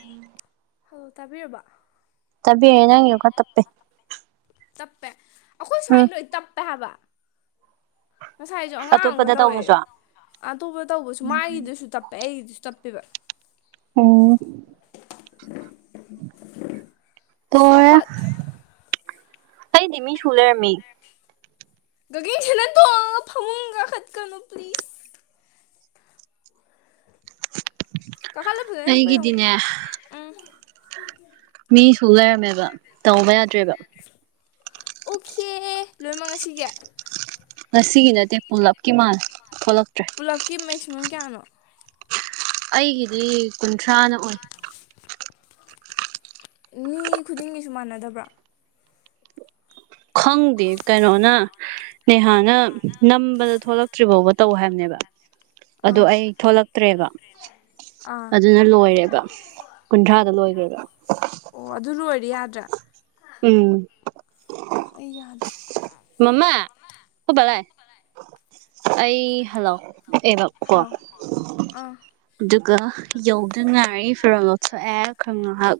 ꯎꯝ hello ꯇꯥꯕꯤꯔꯕ ꯇꯕꯤ ꯑ ꯌꯥꯦ ꯈ ꯇꯞꯄꯦ ꯇꯞꯄꯦ ꯑꯩꯈꯣꯏ ꯎꯝ ꯁ꯭ꯋꯥꯏꯗ ꯂꯣꯏ ꯇꯞꯄꯦ ꯍꯥꯏꯕ ꯉꯁꯥꯏꯁꯨ ꯑꯉꯥꯡꯒ ꯑꯇꯣꯞꯄꯗ ꯇꯧꯋꯦ ꯇꯧꯕꯁꯨ ꯑꯇꯣꯞꯄ ꯇꯧꯕꯁꯨ ꯃꯥꯒꯤꯗꯨꯁꯨ ꯇꯞꯄꯦ ꯑꯩꯒꯤꯗꯨꯁꯨ ꯇꯠꯄꯤꯕ ꯎꯝ ꯇ ꯍꯣꯠ ꯑꯩꯗꯤꯃꯤ ꯁꯂꯔꯃꯤ ꯃꯤ ꯒꯅ ꯇ ꯍꯧ ꯈꯠꯀꯅ ꯄꯂꯤꯁ ꯀꯍꯜꯂ ꯄꯨꯖ ꯄꯌꯣ ꯎꯝ ꯃꯤꯁꯨ ꯂꯩꯔꯝꯃꯦꯕ ꯇꯧꯕ ꯌꯥꯗ꯭ꯔꯦꯕ ꯑꯣꯈꯤꯦ ꯂꯣꯏꯃꯛ ꯉꯁꯤꯒꯦ ꯂꯁꯤꯒꯤꯅꯠꯇꯦ ꯄꯨꯂꯞꯀꯤ ꯃꯥꯜ ꯄꯨꯂꯞꯀꯤ ꯃꯦꯛꯁꯤꯃꯝ ꯀꯌꯥꯅꯣ ꯑꯩꯒꯤꯗꯤ ꯀꯨꯟꯊ꯭ꯔꯥꯅ ꯑꯣꯏ ꯃꯤ ꯈꯨꯗꯤꯡꯒꯤꯁꯨ ꯃꯥꯟꯅꯗꯕ꯭ꯔꯥ ꯈꯪꯗꯦ ꯀꯩꯅꯣꯅ ꯅꯦꯍꯥꯅ ꯅꯝꯕꯗ ꯊꯣꯛꯂꯛꯇ꯭ꯔꯤ ꯐꯥꯎꯕ ꯇꯧ ꯍꯥꯏꯕꯅꯦꯕ ꯑꯗꯨ ꯑꯥ ꯑꯩ ꯊꯣꯛꯂꯛꯇ꯭ꯔꯦꯕ ꯑꯥ ꯑꯗꯨꯅ ꯂꯣꯏꯔꯦꯕ ꯀꯨꯟꯊ꯭ꯔꯥꯗ ꯂꯣꯏꯈ꯭ꯔꯦꯕ ꯑꯣ ꯑꯗꯨ ꯂꯣꯏꯔ ꯌꯥꯗ꯭ꯔꯥ ꯎꯝ ꯑꯩ ꯌꯥꯗ꯭ꯔꯦ ꯃꯃꯥ ꯍ ꯂꯥꯏ ꯑꯩ ꯍꯜꯂꯣ ꯑꯦꯔꯛ ꯀ ꯍꯥꯎ ꯑꯥ ꯒ ꯌꯧꯗꯅ ꯉꯥꯏꯔꯤ ꯐꯤꯔꯣꯜ ꯂꯣꯠꯊꯣꯛꯑꯦ ꯈꯔ ꯉꯥꯏꯍꯥꯛ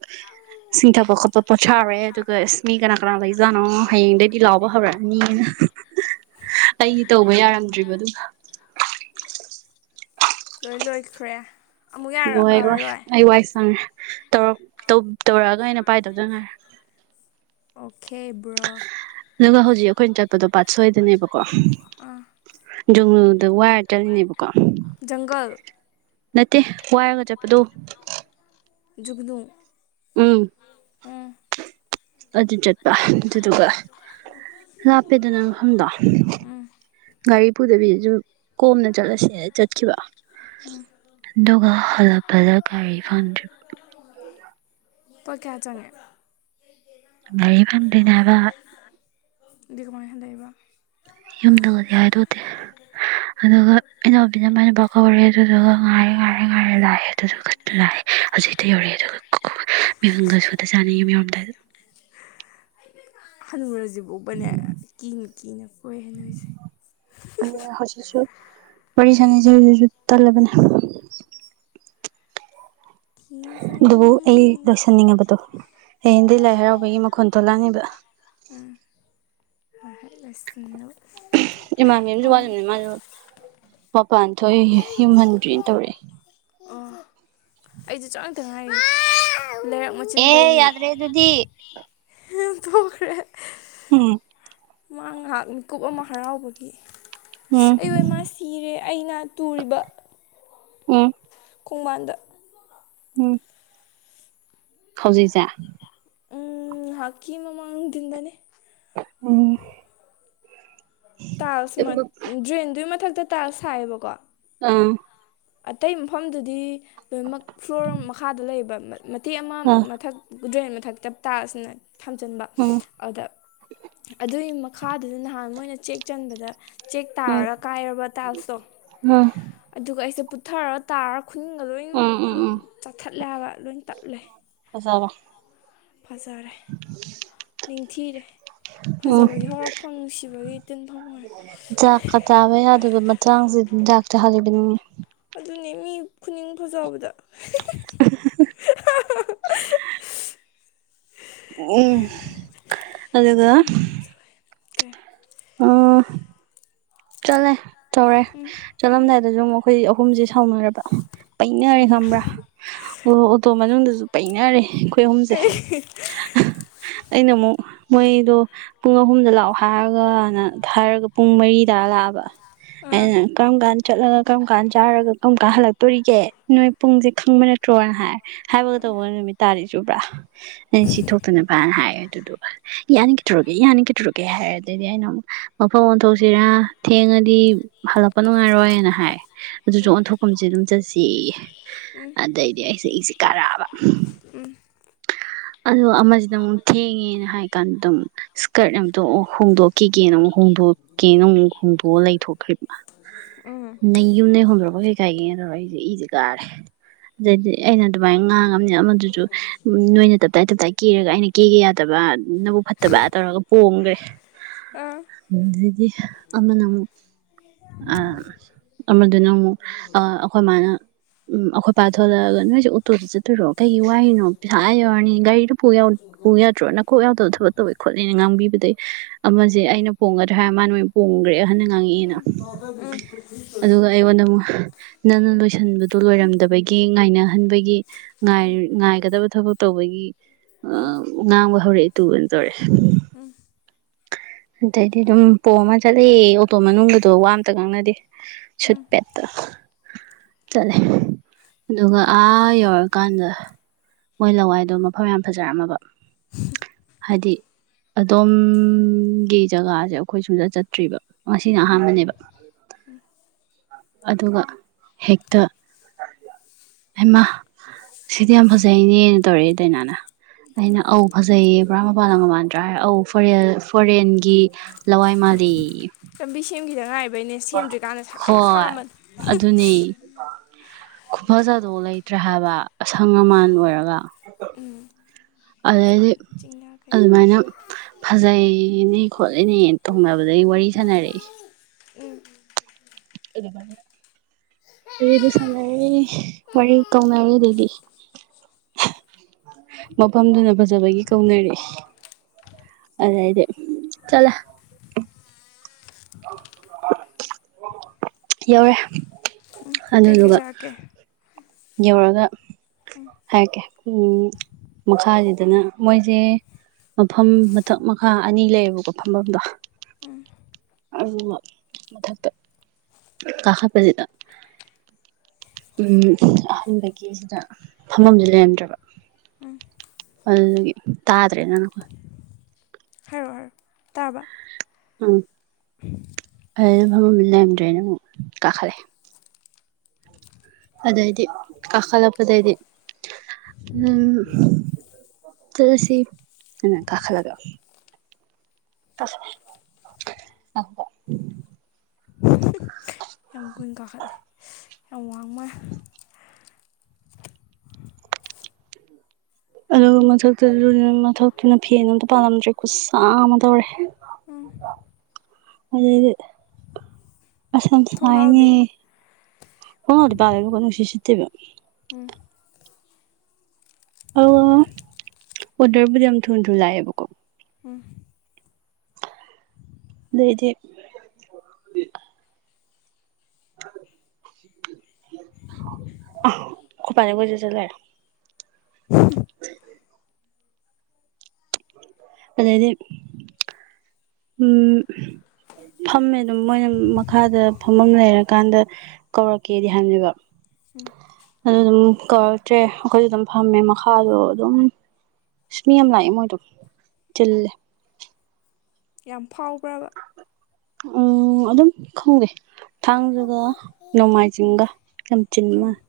ꯆꯁꯤꯡꯊꯥꯕ ꯈꯣꯠꯄ ꯄꯣꯊꯥꯔꯦ ꯑꯗꯨꯒ ꯏꯁꯅꯤ ꯀꯅꯥ ꯀꯅꯥ ꯂꯩꯦ ꯖꯥꯅꯣ ꯍꯌꯦꯡꯗꯒꯤꯩꯗꯤ ꯂꯥꯎꯕ ꯍꯧꯕꯔꯛꯑꯅꯤꯅ ꯑꯩꯗꯤ ꯇꯧꯕ ꯌꯥꯔꯝꯗ꯭ꯔꯤꯕ ꯑꯗꯨꯅ ꯂꯣꯏ ꯂꯣꯏꯈ꯭ꯔꯦ ꯑꯃꯨꯛ ꯍꯣꯏꯔ ꯌꯥꯔꯛꯑꯔꯣꯏ ꯑꯩ ꯋꯥꯏ ꯆꯪꯉꯦ ꯇꯧꯔꯛꯑꯒ ꯑꯩꯅ ꯄꯥꯏꯗꯧꯗ ꯉꯥꯏꯔꯦ ꯑꯣꯈꯦꯕ꯭ꯔꯣ ꯑꯗꯨꯒ ꯍꯧꯖꯤꯛ ꯑꯩꯈꯣꯏꯅ ꯆꯠꯄꯗꯣ ꯄꯥꯠ ꯁꯣꯏꯗꯅꯦꯕꯀꯣ ꯑꯥ ꯖꯨꯡꯂꯨꯗ ꯋꯥꯏꯔ ꯆꯠꯂꯤꯅꯦꯕꯀꯣ ꯖꯪꯒꯜ ꯅꯠꯇꯦ ꯋꯥꯏꯔꯒ ꯆꯠꯄꯗꯣ ꯒꯅꯨ ꯎꯝ ꯑꯗꯨ ꯆꯠꯄ ꯑꯗꯨꯗꯨꯒ ꯂꯥꯞꯄꯦꯗꯅꯪ ꯃꯐꯝꯗꯣ ꯎꯝ ꯒꯥꯔꯤ ꯄꯨꯗꯕꯤꯗꯁꯨ ꯀꯣꯝꯅ ꯆꯠꯂꯁꯅ ꯆꯠꯈꯤꯕ ꯎꯝ ꯑꯗꯨꯒ ꯍꯜꯂꯛꯄꯗ ꯀꯔꯤ ꯐꯪꯗ꯭ꯔꯤꯕꯣ ꯄ ꯀꯌꯥ ꯆꯉꯦ ꯉ ꯐꯗꯅꯦꯕ ꯗꯀꯃ ꯍꯦꯟꯗꯕ ꯌꯨꯝꯗꯒꯗꯤ ꯍꯥꯏꯗꯗꯦ ꯑꯗꯨꯒ ꯏꯅꯥꯎꯕꯤꯅ ꯃꯅ ꯄꯀ ꯑꯣꯏꯔꯦ ꯑꯗꯨꯗꯨꯒ ꯉꯥꯏꯔꯦ ꯉꯥꯏꯔꯦ ꯉꯥꯏꯔꯦ ꯂꯥꯛꯑꯦ ꯑꯗꯨꯗꯨ ꯈ ꯂꯥꯛꯑꯦ ꯍꯧꯖꯤꯛꯇ ꯌꯧꯔꯛꯑꯦ ꯑꯗꯨꯒ ꯃꯤꯉꯪꯒꯁꯨꯛꯇ ꯆꯥꯅꯩꯌꯦ ꯃꯤꯔꯣꯝꯗ ꯍꯅꯨꯔꯁꯤ ꯐꯥꯎꯕꯅꯦ ꯀꯤꯅ ꯀꯤꯅ ꯀꯣꯏ ꯅꯣꯏꯁꯦ ꯑꯗꯨꯅ ꯍꯧꯖꯤꯛꯁꯨ ꯋꯥꯔꯤ ꯁꯥꯅꯤꯁꯦ ꯍꯧꯖꯤꯛ ꯇꯜꯂꯕꯅꯦ ꯑꯗꯨꯕꯨ ꯑꯩ ꯀꯤꯖꯩꯅꯦ ꯂꯣꯏꯁꯤꯟꯅꯤꯡꯉꯕꯗꯣ ꯍ ꯍꯤꯟꯗꯤ ꯂꯥꯏ ꯍꯔꯥꯎꯕꯒꯤ ꯃꯈꯣꯟ ꯊꯣꯛꯣꯂꯛꯑꯅꯦꯕ ꯎꯝ ꯑꯍꯅꯣ ꯏꯃꯥꯟꯅꯕꯤ ꯑꯃꯁꯨ ꯋꯥꯠꯂꯤꯕꯅꯤ ꯃꯥꯁꯨ ꯃꯄꯥꯟ ꯊꯣꯛꯏ ꯌꯨꯝꯍꯟꯗ꯭ꯔꯤꯅ ꯇꯧꯔꯛꯦ ꯑꯩꯁꯨꯦ ꯆꯇ ꯉꯥꯏꯔꯤ ꯂꯩꯔꯛ ꯑꯦ ꯌꯥꯗ꯭ꯔꯦ ꯑꯗꯨꯗꯤ ꯊꯣꯛꯔ ꯎꯝ ꯃꯥ ꯉꯥꯏꯍꯥꯛ ꯃꯤꯀꯨꯞ ꯑꯃ ꯍꯔꯥꯎꯕꯒꯤ ꯎꯝ ꯑꯩ ꯑꯣꯏ ꯃꯥ ꯁꯤꯔꯦ ꯑꯩꯅ ꯇꯨꯔꯤꯕ ꯎ ꯈꯣꯡꯃꯟꯗ ꯎꯝ ꯍꯧꯖꯤꯛꯁꯦ ꯎꯝ ꯍꯥꯀꯤ ꯃꯃꯥꯡꯥꯡ ꯇꯗꯅꯦ ꯑꯅꯤ ꯇꯥꯜꯁ ꯗ꯭ꯔꯦꯟꯗꯨꯒꯤ ꯃꯊꯛꯇ ꯇꯥꯜꯁ ꯁꯥꯏꯌꯦꯕꯀꯣ ꯑꯥ ꯑꯇꯩ ꯃꯐꯝꯗꯨꯗꯤ ꯂꯣꯏꯅꯃꯛ ꯐ꯭ꯂꯣꯔ ꯃꯈꯥꯗ ꯂꯩꯕ ꯃꯇꯦꯛ ꯑꯃ ꯑꯥ ꯃꯊꯛ ꯒꯨꯗ꯭ꯔꯦꯟ ꯃꯊꯛꯛꯇꯞꯇꯥꯥꯁꯤꯅ ꯊꯝꯖꯤꯟꯕ ꯎꯝ ꯎꯝ ꯑꯗ ꯑꯗꯨꯒꯤ ꯃꯈꯥꯗꯨꯗ ꯅꯍꯥꯟ ꯃꯣꯏꯅ ꯆꯦꯛ ꯆꯟꯕꯗ ꯆꯦꯛ ꯇꯥꯔꯒ ꯀꯥꯏꯔꯕ ꯇꯥꯏꯜꯁꯇꯣ ꯎꯝ ꯑꯗꯨꯒ ꯑꯩꯁꯦ ꯄꯨꯊꯔ ꯇꯥꯔ ꯈꯨꯟꯒ ꯂꯣꯏꯅꯃꯛ ꯎꯝ ꯎꯝ ꯎꯝ ꯆꯥꯊꯠꯂꯒ ꯂꯣꯏ ꯇꯠꯂꯦ ꯖꯕ ꯐꯖꯔꯦ ꯅꯤꯡꯊꯤꯔꯦ ꯎꯝ ꯐꯖꯕꯒꯤ ꯍꯧꯔꯛꯐꯝ ꯅꯨꯡꯁꯤꯕꯒꯤ ꯇꯤꯟꯐꯝ ꯑꯣꯏꯔꯦ ꯆꯥꯛꯀ ꯆꯥꯕ ꯌꯥꯗꯕ ꯃꯇꯥꯡꯁꯦ ꯆꯥꯛ ꯆ ꯂꯩ ꯑꯗꯨꯅꯦ ꯃꯤ ꯈꯨꯅꯤꯡ ꯐꯖꯕꯗ [unintelligible] ꯎꯝ ꯑꯗꯨ ꯑꯗꯨ ꯑꯣꯀꯦ ꯎꯝ ꯆꯠꯂꯦ ꯇꯧꯔꯦ ꯆꯠꯂꯝꯗꯥꯏꯗꯁꯨ ꯑꯩꯈꯣꯏ ꯑꯍꯨꯝꯁꯦ ꯁꯥꯎꯅꯔꯕ ꯄꯩꯅꯔꯦ ꯀꯩꯒꯤ ꯈꯪꯕ꯭ꯔꯥ ꯑꯣ ꯑꯣꯇꯣ ꯃꯅꯨꯡꯗꯁꯨ ꯄꯩꯅꯔꯦ ꯑꯩꯈꯣꯏ ꯑꯍꯨꯝꯁꯦ ꯀꯩ ꯑꯩꯅ ꯑꯃꯨꯛ ꯃꯣꯏꯗꯣ ꯄꯨꯡ ꯑꯍꯨꯝꯗ ꯂꯥꯛꯑꯣ ꯍꯥꯏꯔꯒꯅ ꯊꯥꯔꯒ ꯄꯨꯡ ꯃꯔꯤꯗꯥ ꯂꯥꯛꯑꯕ ꯑꯥ ꯑꯩꯅ ꯀꯔꯝ ꯀꯥꯟ ꯆꯠꯂꯒ ꯀꯔꯝ ꯀꯥꯟ ꯆꯥꯔꯒ ꯀꯔꯝ ꯀꯥꯟ ꯍꯜꯂꯛꯇꯣꯔꯤꯒꯦ ꯅꯣꯏ ꯄꯨꯡꯁꯦ ꯈꯪꯕ ꯅꯠꯇ꯭ꯔꯣ ꯁ꯭ꯔꯣꯅ ꯍꯥꯏ ꯍꯥꯏꯕꯒ ꯇꯧꯕ ꯅꯨꯃꯤꯠ ꯇꯥꯔꯤ ꯆꯕ꯭ꯔꯥ ꯑꯩꯅ ꯁꯤ ꯊꯣꯛꯇꯅꯕꯅ ꯍꯥꯏꯌꯦꯦ ꯑꯗꯨꯗꯨꯒ ꯌꯥꯅꯤ ꯀꯗꯣꯔꯛꯀꯦ ꯌꯥꯅꯤ ꯀꯗꯣꯔꯛꯀꯦ ꯍꯥꯏꯔ ꯑꯗꯨꯗꯤ ꯑꯩꯅ ꯑꯃꯨꯛ ꯃꯐꯝ ꯑꯣꯟꯊꯣꯛꯁꯤꯔꯥ ꯊꯦꯡꯉꯗꯤ ꯍꯜꯂꯛꯄ ꯅꯨꯡꯉꯥꯏꯔꯣꯏꯅ ꯍꯥꯏ ꯑꯗꯨꯁꯨ ꯑꯣꯟꯊꯣꯛꯐꯝꯁꯦ ꯑꯗꯨꯝ ꯆꯠꯁꯤ ꯑꯗꯩꯗꯤ ꯑꯩꯁꯦ ꯑꯩꯁꯦ ꯀꯥꯔꯛꯑꯕ ꯎꯝ ꯑꯣ ꯑꯃꯁꯤꯗ ꯑꯃꯨꯛ ꯊꯦꯡꯉꯦꯅ ꯍꯥꯏ ꯀꯥꯟꯗ ꯑꯗꯨꯝ ꯀꯔꯠ ꯑꯝꯇꯣꯛ ꯍꯣꯡꯗꯣꯛꯈꯤꯒꯦꯅ ꯑꯃꯨꯛ ꯍꯣꯡꯗꯣꯛꯀꯦꯅ ꯑꯃꯨꯛ ꯍꯣꯡꯗꯣꯛꯑꯣ ꯂꯩꯊꯣꯛꯈ꯭ꯔꯤꯕ ꯅ ꯎ ꯍꯨꯝꯗ꯭ꯔꯣꯕ ꯀꯀꯥꯏ ꯇꯋꯥꯏ ꯏꯁꯁꯤꯦ ꯀꯥꯔꯦ ꯑꯗꯨꯗꯩꯗꯤ ꯑꯩꯅ ꯑꯗꯨꯃꯥꯏꯅ ꯉꯥꯡꯉꯕꯅꯤ ꯑꯃꯗꯨꯁꯨ ꯎ ꯅꯣꯏꯅ ꯇꯞꯇꯥꯏ ꯇꯞꯇꯥꯏ ꯀꯦꯔꯒ ꯑꯩꯅ ꯀꯦꯒꯦ ꯌꯥꯗꯕ ꯅꯕꯨꯛ ꯐꯠꯇꯕ ꯇꯧꯔꯒ ꯄꯣꯡꯝꯈ꯭ꯔꯦ ꯑꯥ ꯑꯗꯨꯗꯤ ꯑꯃꯅ ꯑꯃꯨꯛ ꯑ ꯑꯗꯨꯗꯨꯅ ꯑꯃꯨꯛ ꯑ ꯑꯩꯈꯣꯏ ꯃꯥꯅ ꯎꯝ ꯑꯩꯈꯣꯏ ꯄꯥꯊꯂꯒ ꯅꯣꯏꯁꯦ ꯑꯣꯇꯣꯗ ꯆꯠꯇꯣꯏꯔꯣ ꯀꯩꯒꯤ ꯋꯥꯔꯤꯏꯔꯤꯅꯣ ꯄꯩꯁꯥ ꯌꯧꯔꯅꯤ ꯒꯥꯔꯤꯗꯨ ꯄꯨ ꯌꯥꯗ꯭ꯔꯣꯅꯈꯣꯛꯎ ꯊꯕꯛ ꯇꯧꯋꯦ ꯈꯣꯠꯂꯤꯦꯅ ꯉꯥꯡꯕꯤꯕꯗꯒꯤꯩ ꯑꯃꯁꯦ ꯑꯩꯅ ꯄꯣꯡꯒꯗ꯭ꯔꯥ ꯍꯥꯏꯔ ꯃꯥꯅꯣꯏ ꯄꯣꯡꯈ꯭ꯔꯦ ꯍꯟꯅ ꯉꯥꯡꯉꯛꯑꯦꯅ ꯎꯝ ꯑꯗꯨꯒ ꯑꯩꯉꯣꯟꯗ ꯑꯃꯨꯛ ꯅꯪꯅ ꯂꯣꯏꯁꯤꯟꯕꯗꯨꯣ ꯂꯣꯏꯔꯝ ꯗꯕꯒꯤ ꯉꯥꯏꯅꯍꯟꯕꯒꯤ ꯉꯥꯏꯒꯗꯕ ꯊꯕꯛ ꯇꯧꯕꯒꯤ ꯑ ꯉꯥꯡꯕ ꯍꯧꯔꯛꯑꯦ ꯇꯨꯒꯅ ꯇꯧꯔꯦ ꯎꯝ ꯑꯗꯩꯗꯤ ꯑꯗꯨꯝ ꯄꯣꯝ ꯑꯃ ꯆꯠꯂꯑꯦ ꯑꯣꯇꯣ ꯃꯅꯨꯡꯗꯣ ꯋꯥ ꯑ ꯑꯃꯇ ꯉꯪꯅꯗꯦ ꯁꯠꯄꯦꯠꯇ ꯆꯠꯂꯦ ꯑꯗꯨꯒ ꯑꯥ ꯌꯧꯔꯀꯥꯟꯗ ꯃꯣꯏ ꯂꯋꯥꯏꯗꯣ ꯃꯐꯝ ꯌꯥꯝ ꯐꯖꯔꯝꯃꯕ [unintelligible] ꯍꯥꯏꯗꯤ ꯑꯗꯣꯝꯒꯤ ꯖꯒꯥꯁꯦ ꯑꯩꯈꯣꯏ ꯁꯨꯡꯗ ꯆꯠꯇ꯭ꯔꯤꯕ ꯉꯁꯤꯅ ꯑꯍꯥꯟꯕꯅꯦꯕ ꯑꯗꯨꯒ ꯍꯦꯛꯇꯛꯇ ꯑꯃ ꯁꯤꯗꯤ ꯌꯥꯝ ꯐꯖꯩꯅꯦꯅ ꯇꯧꯔꯛꯏꯦ ꯗꯥꯏꯅꯥꯅ ꯑꯩꯅ ꯑꯧ ꯐꯖꯩꯌꯦ ꯕ꯭ꯔꯥ ꯃꯄꯅ ꯃꯃꯥꯟꯗ꯭ꯔꯥ ꯑꯧ ꯐꯔ ꯐꯣꯔꯦꯟꯒꯤ ꯂꯋꯥꯏ ꯃꯥꯔꯤ ꯂꯝꯕꯤ ꯁꯦꯝꯈꯤꯗ ꯉꯥꯏꯕꯩꯅꯦ ꯁꯦꯝꯗ꯭ꯔꯤꯀꯥꯟꯗ ꯁꯂꯥꯛ ꯍꯣꯏ ꯁꯥꯃꯅꯤ ꯈꯨꯐꯖꯗꯣꯛ ꯂꯩꯇ꯭ꯔꯦ ꯍꯥꯏꯕ ꯑꯁꯪ ꯑꯃꯥꯟ ꯑꯣꯏꯔꯒ ꯑꯗꯨꯗꯩꯗꯤ ꯐꯖꯕꯅꯤ ꯆꯤꯡꯌꯥ ꯀꯩꯌꯥ ꯑꯗꯨꯃꯥꯏꯅ ꯐꯖꯩꯅꯤ ꯈꯣꯠꯂꯤꯅꯦꯅ ꯇꯣꯡꯅꯕꯗ ꯑ ꯑꯩ ꯋꯥꯔꯤ ꯁꯥꯟꯅꯔꯦ ꯎ ꯑꯗꯨꯔ ꯋꯥꯔꯤꯗꯨ ꯁꯥꯟꯅꯔꯦ ꯋꯥꯔꯤ ꯀꯧꯅꯔꯦ ꯗꯦꯗꯤ ꯃꯐꯝꯗꯨꯅ ꯐꯖꯕꯒꯤ ꯀꯧꯅꯔꯛꯦ ꯑꯗꯗꯦ ꯆꯂ ꯀꯧꯔꯦ ꯎꯝ ꯀꯩꯀꯩ ꯆꯥꯀꯦ ꯌꯧꯔꯒ ꯍꯥꯏꯀꯦ ꯃꯈꯥꯁꯤꯗꯅ ꯃꯣꯏꯁꯦ ꯃꯐꯝ ꯃꯊꯛ ꯃꯈꯥ ꯑꯅꯤ ꯂꯩꯌꯦꯕꯀꯣ ꯐꯝꯐꯝꯗꯣ ꯎꯝ ꯑꯗꯨꯒ ꯃꯊꯛꯇ ꯀꯥꯈꯠꯄꯁꯤꯗ ꯎꯝ ꯑꯍꯥꯟꯕꯒꯤ ꯁꯤꯗ ꯐꯝꯐꯝꯐꯝꯗꯤ ꯂꯩꯔꯝꯗ꯭ꯔꯕ ꯎꯝ ꯑꯗꯨꯒꯤ ꯇꯥꯗ꯭ꯔꯦꯗꯅꯀꯣ ꯍꯥꯏꯔꯣ ꯇꯥꯕꯥ ꯎꯝ [inaudible] ꯃ ꯑꯃ ꯂꯩꯔꯗ꯭ꯔꯦꯅ ꯑꯃꯨꯛ ꯀꯥꯈꯠꯂꯑꯦ ꯑꯗꯩꯗꯤ ꯀꯥ ꯀꯂꯄꯗꯩꯗꯤ ꯎꯝ ꯆꯂꯁꯤ ꯑ ꯀꯥꯥ ꯂꯒꯑꯣ [inaudible] ꯌꯥꯝ ꯀꯨꯏꯅ ꯀꯥꯈꯠꯂꯦ ꯌꯥꯝ ꯋꯥꯡꯃꯥꯏ ꯑꯗꯨꯒ ꯃꯊꯛꯇ ꯃꯊꯛꯇꯨꯅ ꯐꯦꯟ ꯑꯝꯇ ꯄꯥꯜꯂꯝꯗ꯭ꯔꯦ ꯈꯨꯠꯁꯥ ꯑꯃ ꯇꯧꯔꯦ ꯎꯝ ꯑꯗꯨꯗꯤꯁꯁꯥꯏꯅꯤ ꯊꯣꯡꯅꯥꯎꯗꯤ ꯍꯗꯤ ꯄ ꯀꯁꯤꯦꯁꯤꯠꯇꯕ ꯑ ꯑꯣꯗꯔꯕꯨꯗꯤ ꯌꯥꯝ ꯊꯨ ꯊꯨ ꯂꯥꯛꯑꯦꯕꯀꯣ ꯎꯝ ꯂꯩꯩꯗꯤ [unintelligible] ꯎꯄꯅꯤ ꯁꯁ ꯂꯦ ꯑꯣ ꯂꯩ ꯑꯗꯥꯏꯗꯤ ꯎꯝ ꯐꯝꯃꯦ ꯑꯗꯨꯝ ꯃꯣꯏꯅ ꯃꯈꯥꯗꯥ ꯐꯝꯃꯝ ꯂꯩꯔꯀꯥꯟꯗ ꯀꯧꯔꯛꯀꯦꯗꯤ ꯍꯥꯏꯅꯦꯕ ꯑꯗꯨ ꯑꯗꯨꯝ ꯀꯧꯔꯛꯇ꯭ꯔꯦ ꯑꯩꯈꯣꯏꯁꯨ ꯑꯗꯨꯝ ꯐꯝꯃꯦ ꯃꯈꯥꯗꯣ ꯑꯗꯨꯝ [unintelligible] ꯆꯜꯂꯦ ꯌꯥꯝ ꯐꯥꯎꯕ꯭ꯔꯥꯕꯥ ꯎꯝ ꯑꯗꯨꯝ ꯈꯪꯗ‌ꯦ ꯊꯥꯡꯖꯥꯒ ꯅꯣꯡꯃꯥꯏꯖꯤꯡꯒ ꯌꯥꯝ ꯆꯤꯟꯕ ꯎꯝ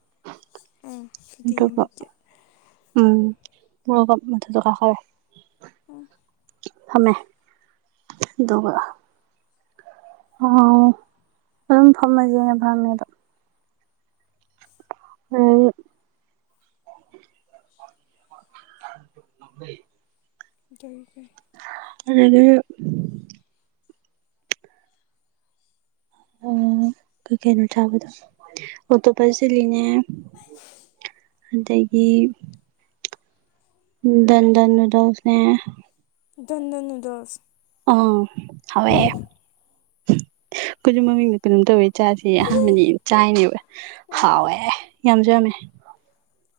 ꯎꯝ ꯁꯨꯇꯤ ꯅꯨꯃꯤꯠꯀꯤ ꯎꯝ [unintelligible] ꯎꯝ ꯊꯃꯦ ꯑꯗꯨꯒꯕ ꯑꯣ ꯑꯗꯨꯝ ꯐꯝꯃꯁꯦꯅꯦ ꯐꯝꯃꯦꯗꯣ [unintelligible] [unintelligible] [unintelligible] [unintelligible] ꯎꯝ ꯀꯩ ꯀꯩꯅꯣ ꯆꯥꯕꯗꯣ ꯑꯣꯛꯇꯣꯄꯁ ꯆꯤꯂꯤꯅꯦ ꯑꯗꯒꯤ ꯗꯟꯗꯟ ꯅꯨꯗ꯭ꯜꯁꯅꯦ ꯗꯟꯗꯟ ꯅꯨꯗ꯭ꯜꯁ ꯑꯪ ꯍꯥꯎꯋꯦ ꯑꯩꯈꯣꯏꯖꯨ ꯃꯃꯤꯡꯗꯨ ꯀꯩꯅꯣꯝ ꯇꯧꯋꯦ ꯆꯥꯖꯦꯌꯦ ꯑꯍꯥꯟꯕꯅꯦ ꯆꯥꯏꯅꯦꯕ ꯍꯥꯎꯋꯦ ꯌꯥꯝꯖꯨ ꯌꯥꯝꯃꯦ꯫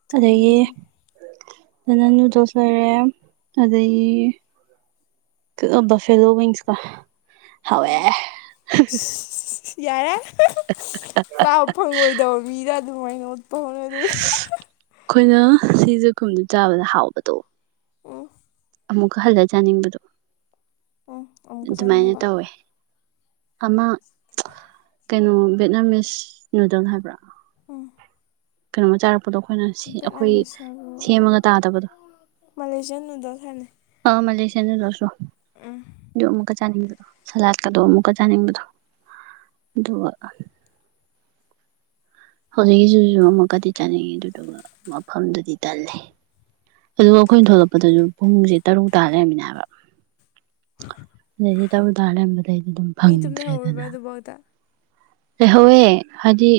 ꯆꯥꯅꯤꯡꯉꯦ꯫ [unintelligible] ꯅꯨꯗ꯭ꯜꯁ ꯂꯩꯔꯦ ꯑꯗꯒꯤ ꯀꯧꯅ‌ꯣ ꯕꯐꯦꯂꯣ ꯋꯤꯡ꯭ꯁꯀ ꯍꯥꯎꯋꯦ ꯌꯥꯔꯦ ꯆꯥꯕ ꯐꯪꯉꯣꯏꯗꯕ ꯃꯤꯗ ꯑꯗꯨꯃꯥꯏꯅ ꯎꯠꯄꯥ ꯍꯧꯅꯗꯦ [unintelligible] ꯑꯩꯈꯣꯏꯅ ꯁꯤꯖꯦ [unintelligible] ꯆꯥꯕꯗ ꯍꯥꯎꯕꯗꯣ꯫ ꯎꯝ ꯑꯃꯨꯛꯀ ꯍꯜꯂ ꯆꯥꯅꯤꯡꯕꯗꯣ ꯎꯝ ꯑꯃꯨꯛꯀ ꯑꯗꯨꯃꯥꯏꯅ ꯆꯥꯅꯤꯡꯉꯕ ꯇꯧꯋꯦ꯫ ꯑꯃ ꯀꯩꯅꯣ ꯕꯦꯠꯅꯥꯃꯤꯁ ꯅꯨꯗꯜ ꯍꯥꯏꯕ꯭ꯔꯥ꯫ ꯎꯝ ꯀꯩꯅꯣꯃ ꯆꯥꯔꯛꯄꯗꯣ ꯑꯩꯈꯣꯏꯅ ꯚꯦꯠꯅꯥꯝ ꯑꯩꯈꯣꯏ ꯃꯤꯁꯥꯔꯣ ꯁꯦꯝꯃꯒ ꯇꯥꯗꯕꯗꯣ꯫ ꯅꯨꯗ꯭ꯜꯁ ꯍꯥꯏꯝꯅꯤ꯫ [unintelligible] ꯑꯗꯨ ꯑꯃꯨꯛꯀ ꯆꯥꯅꯤꯡꯕ꯫ ꯁꯂꯥꯠꯀꯗꯣ ꯑꯃꯨꯛꯀ ꯆꯥꯅꯤꯡꯕꯗꯣ ꯑꯗꯨꯒ ꯍꯧꯖꯤꯛꯀꯤꯖꯤꯁꯨ ꯑꯃꯨꯛꯀꯗꯤ ꯆꯥꯅꯤꯡꯉꯤ ꯑꯗꯨꯗꯨꯒ ꯃꯐꯝꯗꯨꯗꯤ ꯇꯜꯂꯦ꯫ ꯑꯗꯨꯒ ꯑꯩꯈꯣꯏꯅ ꯊꯣꯛꯂꯛꯄꯗꯖꯨ ꯄꯨꯡꯖꯦ ꯇꯔꯨꯛ ꯇꯥ ꯂꯩꯔꯝꯃꯤꯅꯦ ꯍꯥꯏꯕ꯫ ꯑꯗꯩꯗꯤ ꯇꯧꯔꯨ ꯇꯥꯔ ꯂꯩꯔꯝꯕꯗꯩꯗꯤ ꯑꯗꯨꯝ ꯃꯤ ꯂꯩꯍꯧꯔꯤꯕ ꯐꯪꯗ꯭ꯔꯦꯗꯅ꯫ ꯑꯗꯨꯐꯥꯎꯗ ꯂꯩꯍꯧꯋꯦ ꯍꯥꯏꯗꯤ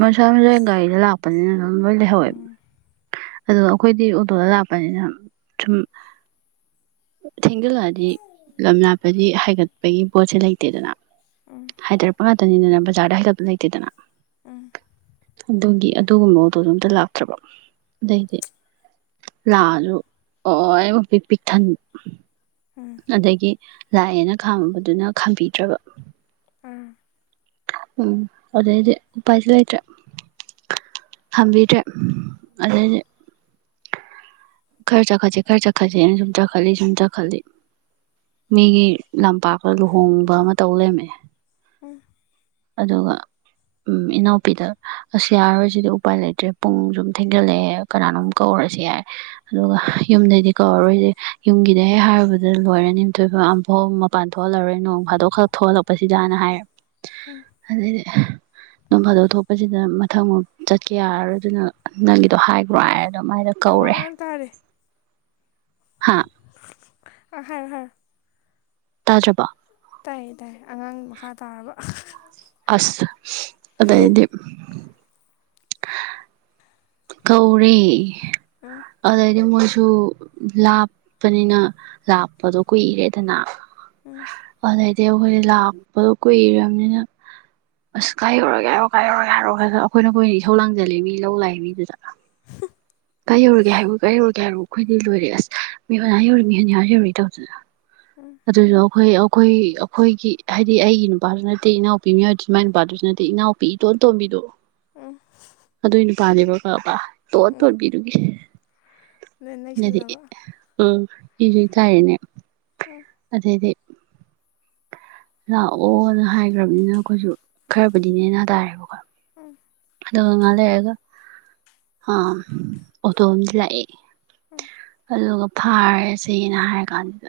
ꯃꯁꯥ ꯃꯁꯥꯏ ꯒꯥꯔꯤꯗ ꯂꯥꯛꯄꯅꯤꯅ ꯑꯗꯨꯝ ꯂꯣꯏ ꯂꯩꯍꯧꯋꯦꯕꯥ ꯎꯝ ꯑꯗꯣ ꯑꯩꯈꯣꯏꯗꯤ ꯑꯣꯇꯣꯗ ꯂꯥꯛꯄꯅꯤꯅ ꯁꯨꯝ ꯊꯦꯡꯖꯤꯜꯂꯛꯑꯗꯤ ꯂꯝ ꯂꯥꯞꯄꯗꯤ ꯍꯥꯏꯒꯠꯄꯒꯤ ꯄꯣꯠꯁꯤ ꯂꯩꯇꯦꯗꯅ꯫ ꯎꯝ ꯍꯥꯏꯊꯔꯛꯄ ꯉꯥꯛꯇꯅꯤꯗꯅ ꯕꯖꯥꯔꯗ ꯍꯥꯏꯒꯠꯄ ꯂꯩꯇꯦꯗꯅ꯫ ꯎꯝ꯫ ꯑꯗꯨꯒꯤ ꯑꯗꯨꯒꯨꯝꯕ ꯑꯣꯇꯣꯗꯣ ꯑꯝꯇ ꯂꯥꯛꯇ꯭ꯔꯕ ꯑꯗꯩꯗꯤ ꯂꯥꯛꯑꯖꯨ ꯑꯣ ꯑꯣ ꯑꯩꯕꯨ ꯄꯤꯛ ꯄꯤꯛꯊꯟ ꯑꯗꯒꯤ ꯂꯥꯛꯑꯦꯅ ꯈꯥꯝꯕꯗꯨꯅ ꯈꯥꯝꯕꯤꯗ꯭ꯔꯕ꯫ ꯎꯝ꯫ ꯎꯝ ꯑꯗꯩꯗꯤ ꯎꯄꯥꯥꯏꯖꯨ ꯂꯩꯇ꯭ꯔꯦ꯫ ꯈꯥꯝꯕꯤꯗ꯭ꯔꯦ ꯑꯗꯩꯗꯤ ꯈꯔ ꯆꯠꯈꯠꯁꯤ ꯈꯔ ꯆꯠꯈꯠꯁꯤꯅ ꯁꯨꯝ ꯆꯈꯠꯂꯤ ꯁꯨꯝ ꯆꯈꯠꯂꯤ ꯃꯤꯒꯤ ꯂꯝꯄꯥꯛꯇ ꯂꯨꯍꯣꯡꯕ ꯑꯃ ꯇꯧ ꯂꯩꯔꯝꯃꯦ꯫ ꯎꯝ꯫ ꯑꯗꯨꯒ ꯎꯝ ꯏꯅꯥꯎꯄꯤꯗ ꯑꯁ ꯌꯥꯔꯔꯣꯏ ꯁꯤꯗꯤ ꯎꯄꯥꯏ ꯂꯩꯇ꯭ꯔꯦ ꯄꯨꯡ ꯁꯨꯝ ꯊꯦꯡꯖꯜꯂꯛꯑꯦ ꯀꯅꯥꯅꯣꯝ ꯀꯧꯔ ꯔꯁꯤ ꯌꯥꯔꯦ ꯑꯗꯨꯒ ꯌꯨꯝꯗꯩꯗꯤ ꯀꯧꯔꯔꯣꯏꯖꯤ ꯌꯨꯝꯒꯤꯗ ꯍꯦꯛ ꯍꯥꯏꯔꯨꯔꯗꯤ ꯂꯣꯏꯔꯅꯤ ꯑꯃꯨꯛꯇꯣꯏꯕ ꯐꯧ ꯃꯄꯥꯟ ꯊꯣꯛꯍꯜꯂꯔꯦ ꯅꯣꯡ ꯐꯥꯗꯣꯛ ꯈꯛ ꯊꯣꯛꯍꯜꯂꯛꯄꯁꯤꯗꯅ ꯍꯥꯏꯔ ꯑꯗꯩꯗꯤ ꯅꯣꯡ ꯐꯥꯗꯣꯛ ꯊꯣꯛꯄꯁꯤꯗ ꯃꯊꯪ ꯃꯨꯛ ꯆꯠꯀꯦ ꯌꯥꯔꯔꯣꯏ ꯑꯗꯨꯅ ꯅꯪꯒꯤꯗꯣ ꯍꯥꯏꯒ꯭ꯔꯣ ꯍꯥꯏꯔꯦ꯫ ꯑꯗꯨꯃꯥꯏꯅ ꯑ ꯋꯥ ꯀꯧꯔꯦ꯫ ꯑꯉꯥꯡ ꯇꯥꯔꯦ ꯍꯥ ꯑ ꯍꯥꯥꯏꯖꯣ ꯍꯥꯥꯢꯖꯣ꯫ ꯇꯥꯖꯕ ꯇꯥꯏꯌꯦ ꯇꯥꯏꯌꯦ ꯑꯉꯥꯡ ꯃꯈꯥ ꯇꯥꯔꯕ ꯑꯁ ꯑꯗꯥꯏꯗꯤ ꯀꯧꯔꯤ ꯎꯝ ꯑꯗꯤ ꯃ ꯁꯨ ꯂꯥꯞꯄꯅꯤꯅ ꯂꯥꯞꯄꯗꯣ ꯀꯨꯏꯔꯦꯗꯅ ꯑꯗꯨꯗꯩꯗꯤ ꯑꯩꯈꯣꯏꯗꯤ ꯂꯥꯛꯄꯗꯣ ꯀꯨꯏꯔꯕꯅꯤꯅ ꯑꯁ ꯀꯥꯏ ꯌꯧꯔꯒ ꯌꯥ ꯍꯥꯏꯔꯣ ꯀꯥꯏ ꯌꯧꯔꯒ ꯌꯥ ꯍꯥꯏꯔꯣ ꯈ ꯈ ꯑꯩꯈꯣꯏꯅ ꯀꯈꯣꯏꯅ ꯏꯧ ꯂꯥꯡꯁꯤꯜꯂꯤꯦ ꯃꯤ ꯂꯧ ꯂꯥꯛꯑꯦ ꯃꯤꯗꯨꯗ ꯀꯩ ꯌꯧꯔꯒꯦ ꯍꯥꯏꯕꯕꯨꯣ ꯀꯥꯏ ꯌꯧꯔꯒꯦ ꯍꯥꯏꯕꯕꯨ ꯑꯩꯈꯣꯏꯗꯤ ꯂꯣꯏꯔꯦ ꯑꯁ ꯃꯤ ꯃꯌꯥ ꯌꯧꯔꯦ ꯃꯤ ꯍꯅꯤꯌꯥ ꯌꯧꯔꯔꯤ ꯇꯧꯗꯅ ꯑꯗꯨꯁꯨ ꯑꯩꯈꯣꯏ ꯑꯩꯈꯣꯏ ꯑꯩꯈꯣꯏꯒꯤ ꯍꯥꯏꯗꯤ ꯑꯩꯒꯤ ꯅꯨꯄꯥꯁꯨ ꯅꯠꯇꯦ ꯏꯅꯥꯎꯄꯤ ꯃꯤꯑꯣꯏꯗꯨ ꯏꯃꯥꯏ ꯅꯨꯄꯥꯗꯨꯁꯨ ꯅꯠꯇꯦ ꯑ ꯏꯅꯥꯎꯄꯤ ꯏꯇꯣꯟꯇꯣꯝꯕꯤꯗꯨ ꯑꯗꯨꯏ ꯅꯨꯄꯥꯅꯦꯕ ꯀꯕ ꯇꯣꯠ ꯇ ꯎꯝ ꯑꯣꯠꯕꯤꯗꯨꯒꯦ ꯅ ꯑꯗꯤ ꯅꯩꯁꯜꯂꯕ ꯎ ꯀꯥꯅꯦ ꯑꯗꯦꯗꯤ ꯂꯥꯛꯑꯣꯅ ꯍꯥꯏꯈ꯭ꯔꯕꯅꯤꯅ ꯑꯩꯈꯣꯏꯁꯨ ꯈꯔꯕꯨꯗꯤꯅꯦꯅꯥ ꯇꯥꯔꯦꯕꯀꯣ ꯑꯗꯨꯒ ꯉꯥ ꯂꯩꯔꯒ ꯑ ꯑꯣꯇꯣ ꯑ ꯂꯥꯛꯑꯦ ꯎꯝ ꯑꯗꯨꯒ ꯐꯥꯔꯁꯅ ꯍꯥꯏꯔ ꯀꯥꯟꯗꯨꯗ